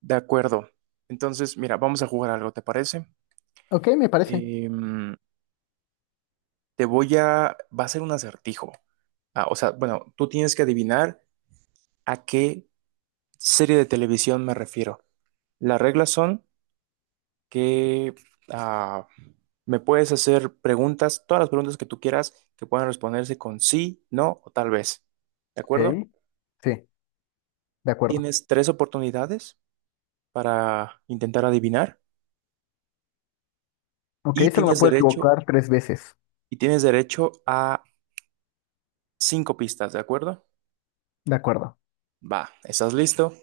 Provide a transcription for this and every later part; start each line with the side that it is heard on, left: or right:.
right: De acuerdo. Entonces, mira, vamos a jugar algo, ¿te parece?
left: Ok, me parece.
right: Em, Te voy a... Va a ser un acertijo. Tú tienes que adivinar a qué serie de televisión me refiero. Las reglas son que ah, me puedes hacer preguntas, todas las preguntas que tú quieras, que puedan responderse con sí, no o tal vez. ¿De
left: Ok,
right: acuerdo?
left: sí, de acuerdo.
right: Tienes 3 oportunidades para intentar adivinar
left: Ok,
right: y
left: solo me
right: tienes
left: puedo
right: derecho,
left: equivocar 3 veces.
right: y tienes derecho a 5 pistas, ¿de acuerdo?
left: De acuerdo.
right: Va, ¿estás listo?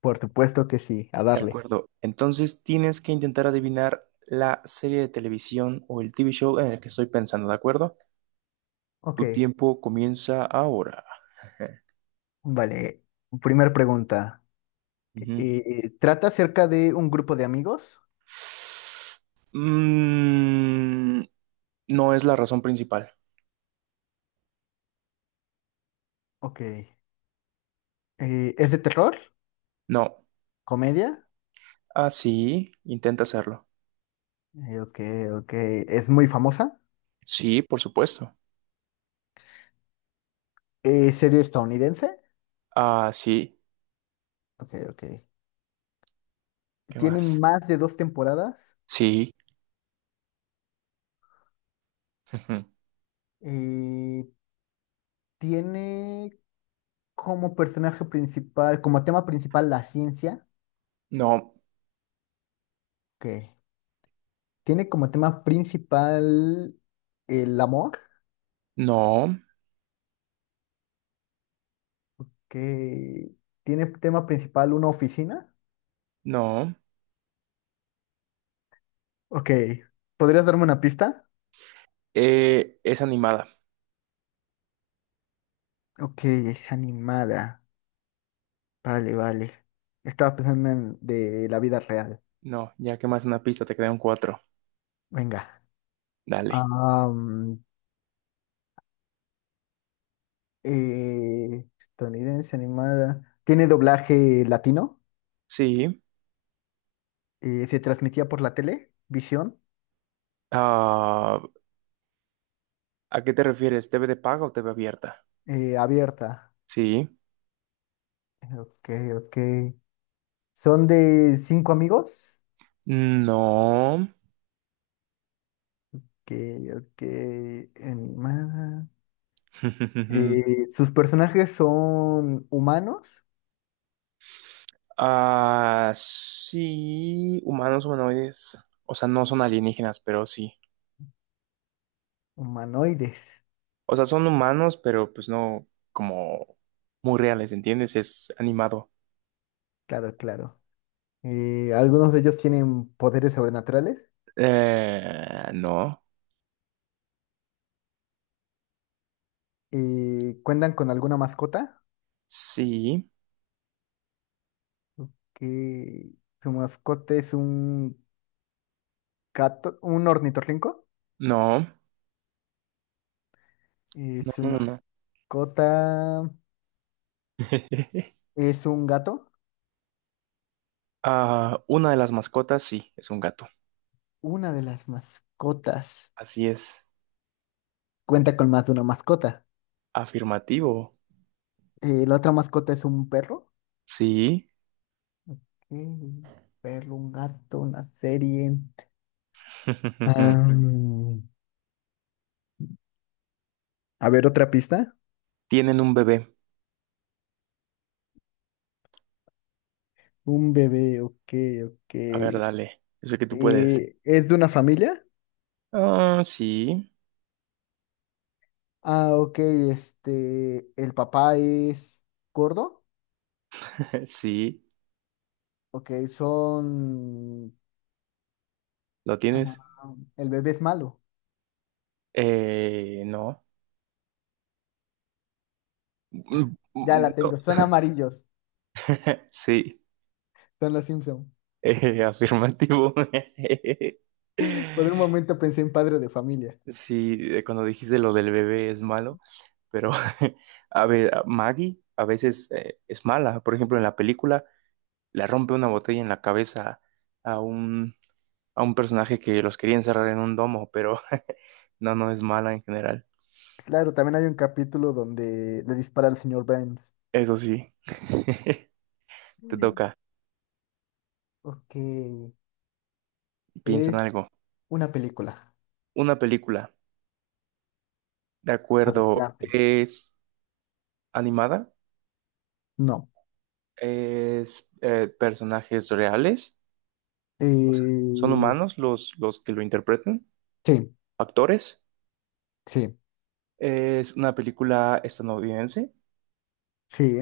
left: Por supuesto que sí, a
right: De
left: darle.
right: acuerdo. Entonces tienes que intentar adivinar la serie de televisión o el TV show en el que estoy pensando, ¿de acuerdo?
left: Ok,
right: Tu tiempo comienza ahora.
left: vale. Primer pregunta.
right: Ujú.
left: ¿Trata acerca de un grupo de amigos?
right: Mm, no es la razón principal.
left: Ok. ¿Es de terror?
right: No.
left: ¿Comedia?
right: Ah, sí, intenta hacerlo.
left: Ok, ok. ¿Es muy famosa?
right: Sí, por supuesto.
left: ¿Serie estadounidense?
right: Ah, sí.
left: Ok, ok.
right: ¿Qué
left: ¿Tiene
right: más?
left: más de 2 temporadas?
right: Sí. Ujú.
left: Eh, ¿Tiene como personaje principal, como tema principal la ciencia?
right: No,
left: Que tiene como tema principal el amor,
right: no,
left: que tiene tema principal una oficina.
right: no.
left: Ok, ¿podrías darme una pista?
right: Es animada.
left: Ok, es animada. Vale, vale. Estaba pensando en de la vida real.
right: No, ya que más una pista, te quedan 4.
left: Venga.
right: Dale.
left: Am, estadounidense animada. ¿Tiene doblaje latino?
right: Sí.
left: ¿Se transmitía por la tele? ¿Visión?
right: Ah, ¿a qué te refieres? ¿TV de paga o TV abierta?
left: Eh, abierta.
right: Sí.
left: Ok, ok. ¿Son de 5 amigos?
right: No.
left: Ok, ok, animada. Sus personajes son humanos,
right: Ah, sí. Humanos humanoides. O sea, no son alienígenas, pero sí.
left: humanoides,
right: O sea, son humanos, pero pues no como muy reales, ¿entiendes? Es animado.
left: claro, claro. Algunos de ellos tienen poderes sobrenaturales.
right: No.
left: Cuentan con alguna mascota,
right: Sí.
left: que su mascota es un gato, un ornitorrinco.
right: No. No,
left: Su
right: no, no, no.
left: mascota es un gato.
right: Ah, una de las mascotas, sí, es un gato.
left: Una de las mascotas
right: Así es.
left: cuenta con más de una mascota.
right: Afirmativo.
left: La otra mascota es un perro.
right: Sí.
left: Mm, ver un gato, una serie. Am, a ver, otra pista.
right: Tienen un bebé.
left: Un bebé, ok, ok.
right: A ver, dale. Yo sé que tú puedes.
left: ¿Es de una familia?
right: Ah, sí.
left: Ah, ok, este, el papá es gordo.
right: Sí.
left: Ok, son,
right: ¿Lo tienes?
left: ah, el bebé es malo.
right: No.
left: Ah,
right: Mm,
left: ya
right: mm,
left: la
right: no.
left: tengo, son amarillos,
right: Sí.
left: son los Simpson.
right: Afirmativo.
left: Por un momento pensé en padre de familia.
right: Sí, cuando dijiste lo del bebé es malo, pero a ver, a Maggie a veces es mala. Por ejemplo, en la película le rompe una botella en la cabeza a un a un personaje que los quería encerrar en un domo, pero no, no es mala en general.
left: Claro, también hay un capítulo donde le dispara al señor Burns.
right: Eso sí, te
left: Mm.
right: toca.
left: Ok,
right: Piensa en algo.
left: una película.
right: Una película, de
left: A ver,
right: acuerdo,
left: la pe-
right: es animada,
left: No.
right: es personajes reales, o sea, son
left: Eh,
right: humanos los que lo interpretan,
left: sí,
right: actores.
left: sí,
right: Es una película estadounidense,
left: sí,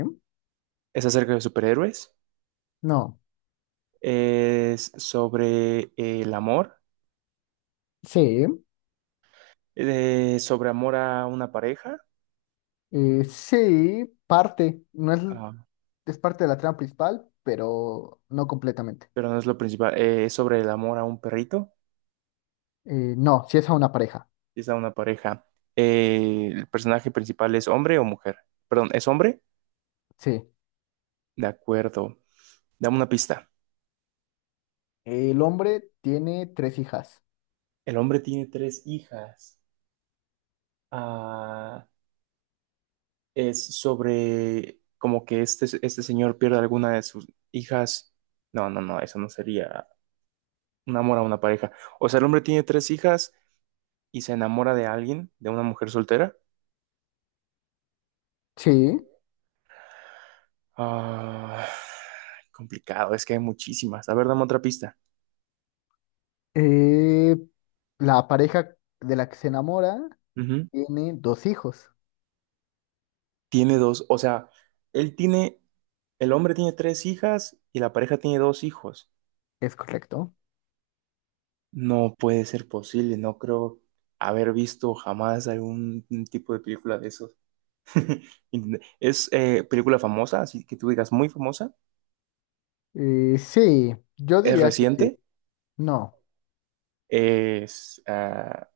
right: es acerca de superhéroes,
left: no.
right: es sobre el amor,
left: Sí,
right: sobre amor a una pareja.
left: sí, parte. No es,
right: Ah,
left: es parte de la trama principal, pero no completamente.
right: pero no es lo principal. Es sobre el amor a un perrito.
left: No, sí es a una pareja.
right: Y es a una pareja. ¿El personaje principal es hombre o mujer? Perdón, ¿es hombre?
left: Sí.
right: De acuerdo. Dame una pista.
left: El hombre tiene 3 hijas.
right: El hombre tiene 3 hijas. Ah, es sobre como que este señor pierde alguna de sus hijas. No, no, no, eso no sería un amor a una pareja. O sea, el hombre tiene tres hijas y se enamora de alguien, de una mujer soltera.
left: Sí.
right: Ah, complicado, es que hay muchísimas. A ver, dame otra pista.
left: Eh, la pareja de la que se enamora
right: Ujú.
left: tiene 2 hijos.
right: Tiene dos, o sea, él tiene, el hombre tiene tres hijas y la pareja tiene 2 hijos.
left: Es correcto.
right: No puede ser posible, no creo haber visto jamás algún tipo de película de esos. ¿Es película famosa, así que tú digas muy famosa?
left: Sí, yo
right: ¿Es
left: diría que sí.
right: reciente?
left: No.
right: ¿Es,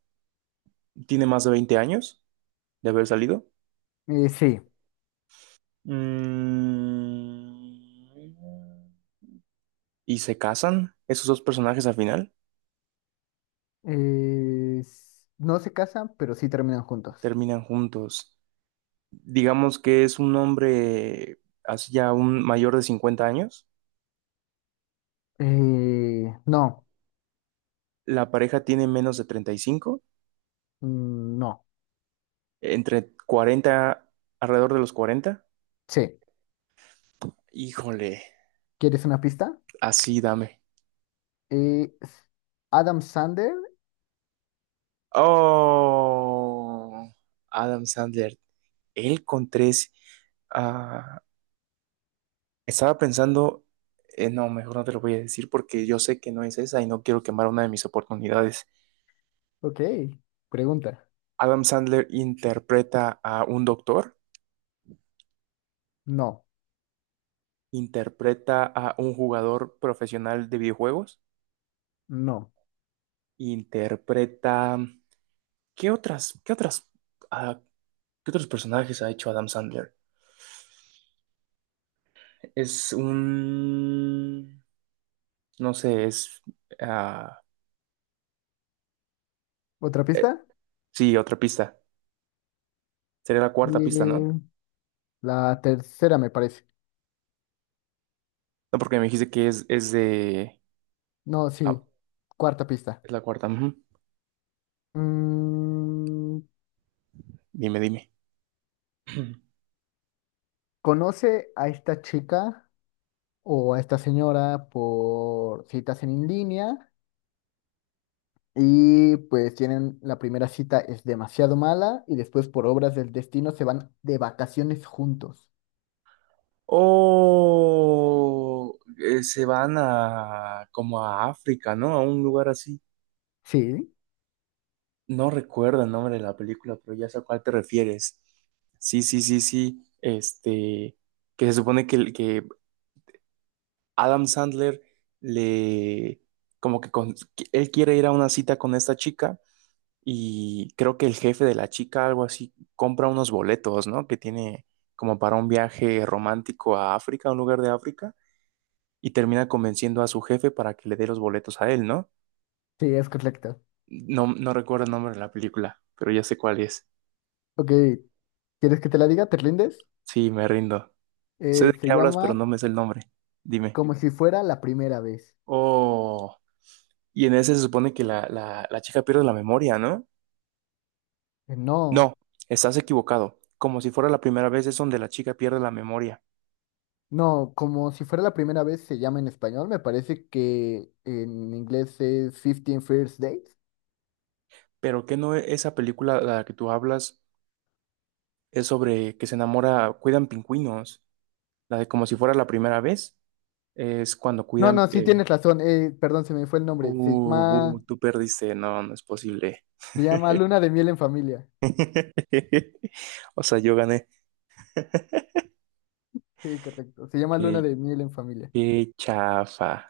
right: tiene más de 20 años de haber salido?
left: Sí.
right: Mm. ¿Y se casan esos dos personajes al final?
left: No se casan, pero sí terminan juntos.
right: ¿Terminan juntos? Digamos que es un hombre así ya un mayor de 50 años,
left: No,
right: la pareja tiene menos de 35,
left: mm, no,
right: entre 40, alrededor de los 40.
left: sí.
right: Híjole,
left: ¿Quieres una pista?
right: así dame.
left: Eh, s- Adam Sander.
right: Oh, Adam Sandler, él con tres. Ah, estaba pensando, no, mejor no te lo voy a decir porque yo sé que no es esa y no quiero quemar una de mis oportunidades.
left: Ok, pregunta.
right: ¿Adam Sandler interpreta a un doctor?
left: No,
right: ¿Interpreta a un jugador profesional de videojuegos?
left: no.
right: Interpreta. ¿Qué otras, ah, qué otros personajes ha hecho Adam Sandler? Es un. No sé, es. ah,
left: ¿Otra pista?
right: sí, otra pista. Sería la cuarta pista, ¿no?
left: Eh, la tercera me parece.
right: No, porque me dijiste que es de.
left: No,
right: ah,
left: sí. Cuarta pista.
right: es la cuarta. Ujú.
left: Mm,
right: Dime, dime.
left: ¿conoce a esta chica o a esta señora por citas en línea? Y pues tienen, la primera cita es demasiado mala y después por obras del destino se van de vacaciones juntos.
right: Oh, se van a como a África, ¿no? A un lugar así.
left: Sí.
right: No recuerdo el nombre de la película, pero ya sé a cuál te refieres. Sí, sí, sí, sí. Este, que se supone que Adam Sandler le, como que él quiere ir a una cita con esta chica y creo que el jefe de la chica, algo así, compra unos boletos, ¿no? Que tiene como para un viaje romántico a África, a un lugar de África, y termina convenciendo a su jefe para que le dé los boletos a él, ¿no?
left: Sí, es correcto.
right: No, no recuerdo el nombre de la película, pero ya sé cuál es.
left: Ok, ¿quieres que te la diga? ¿Te rindes?
right: Sí, me rindo. Sé de
left: Se
right: qué hablas, pero
left: llama
right: no me sé el nombre. Dime.
left: Como si fuera la primera vez.
right: Oh, y en ese se supone que la chica pierde la memoria, ¿no? No,
left: No,
right: estás equivocado. Como si fuera la primera vez es donde la chica pierde la memoria.
left: no, como si fuera la primera vez se llama en español. Me parece que en inglés es 15 First Dates.
right: Pero que no esa película de la que tú hablas es sobre que se enamora, cuidan pingüinos. La de como si fuera la primera vez es cuando
left: No,
right: cuidan...
left: no, sí
right: eh,
left: tienes razón. Perdón, se me fue el
right: "Bu,
left: nombre.
right: bu, tú perdiste, no, no es posible.
left: Se llama Luna de Miel en Familia.
right: O sea, yo gané.
left: Sí, correcto. Se llama Luna
right: Qué,
left: de Miel en Familia.
right: qué chafa.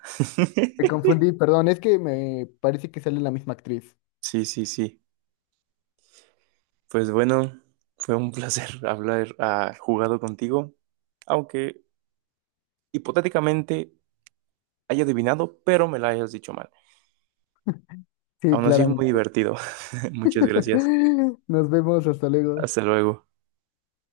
left: Me confundí, perdón, es que me parece que sale la misma actriz.
right: Sí, sí, sí. Pues bueno, fue un placer hablar, jugado contigo, aunque hipotéticamente haya adivinado, pero me la hayas dicho mal.
left: Sí,
right: Aún así, muy
left: claramente.
right: divertido. Muchas gracias.
left: Nos vemos, hasta luego.
right: Hasta luego.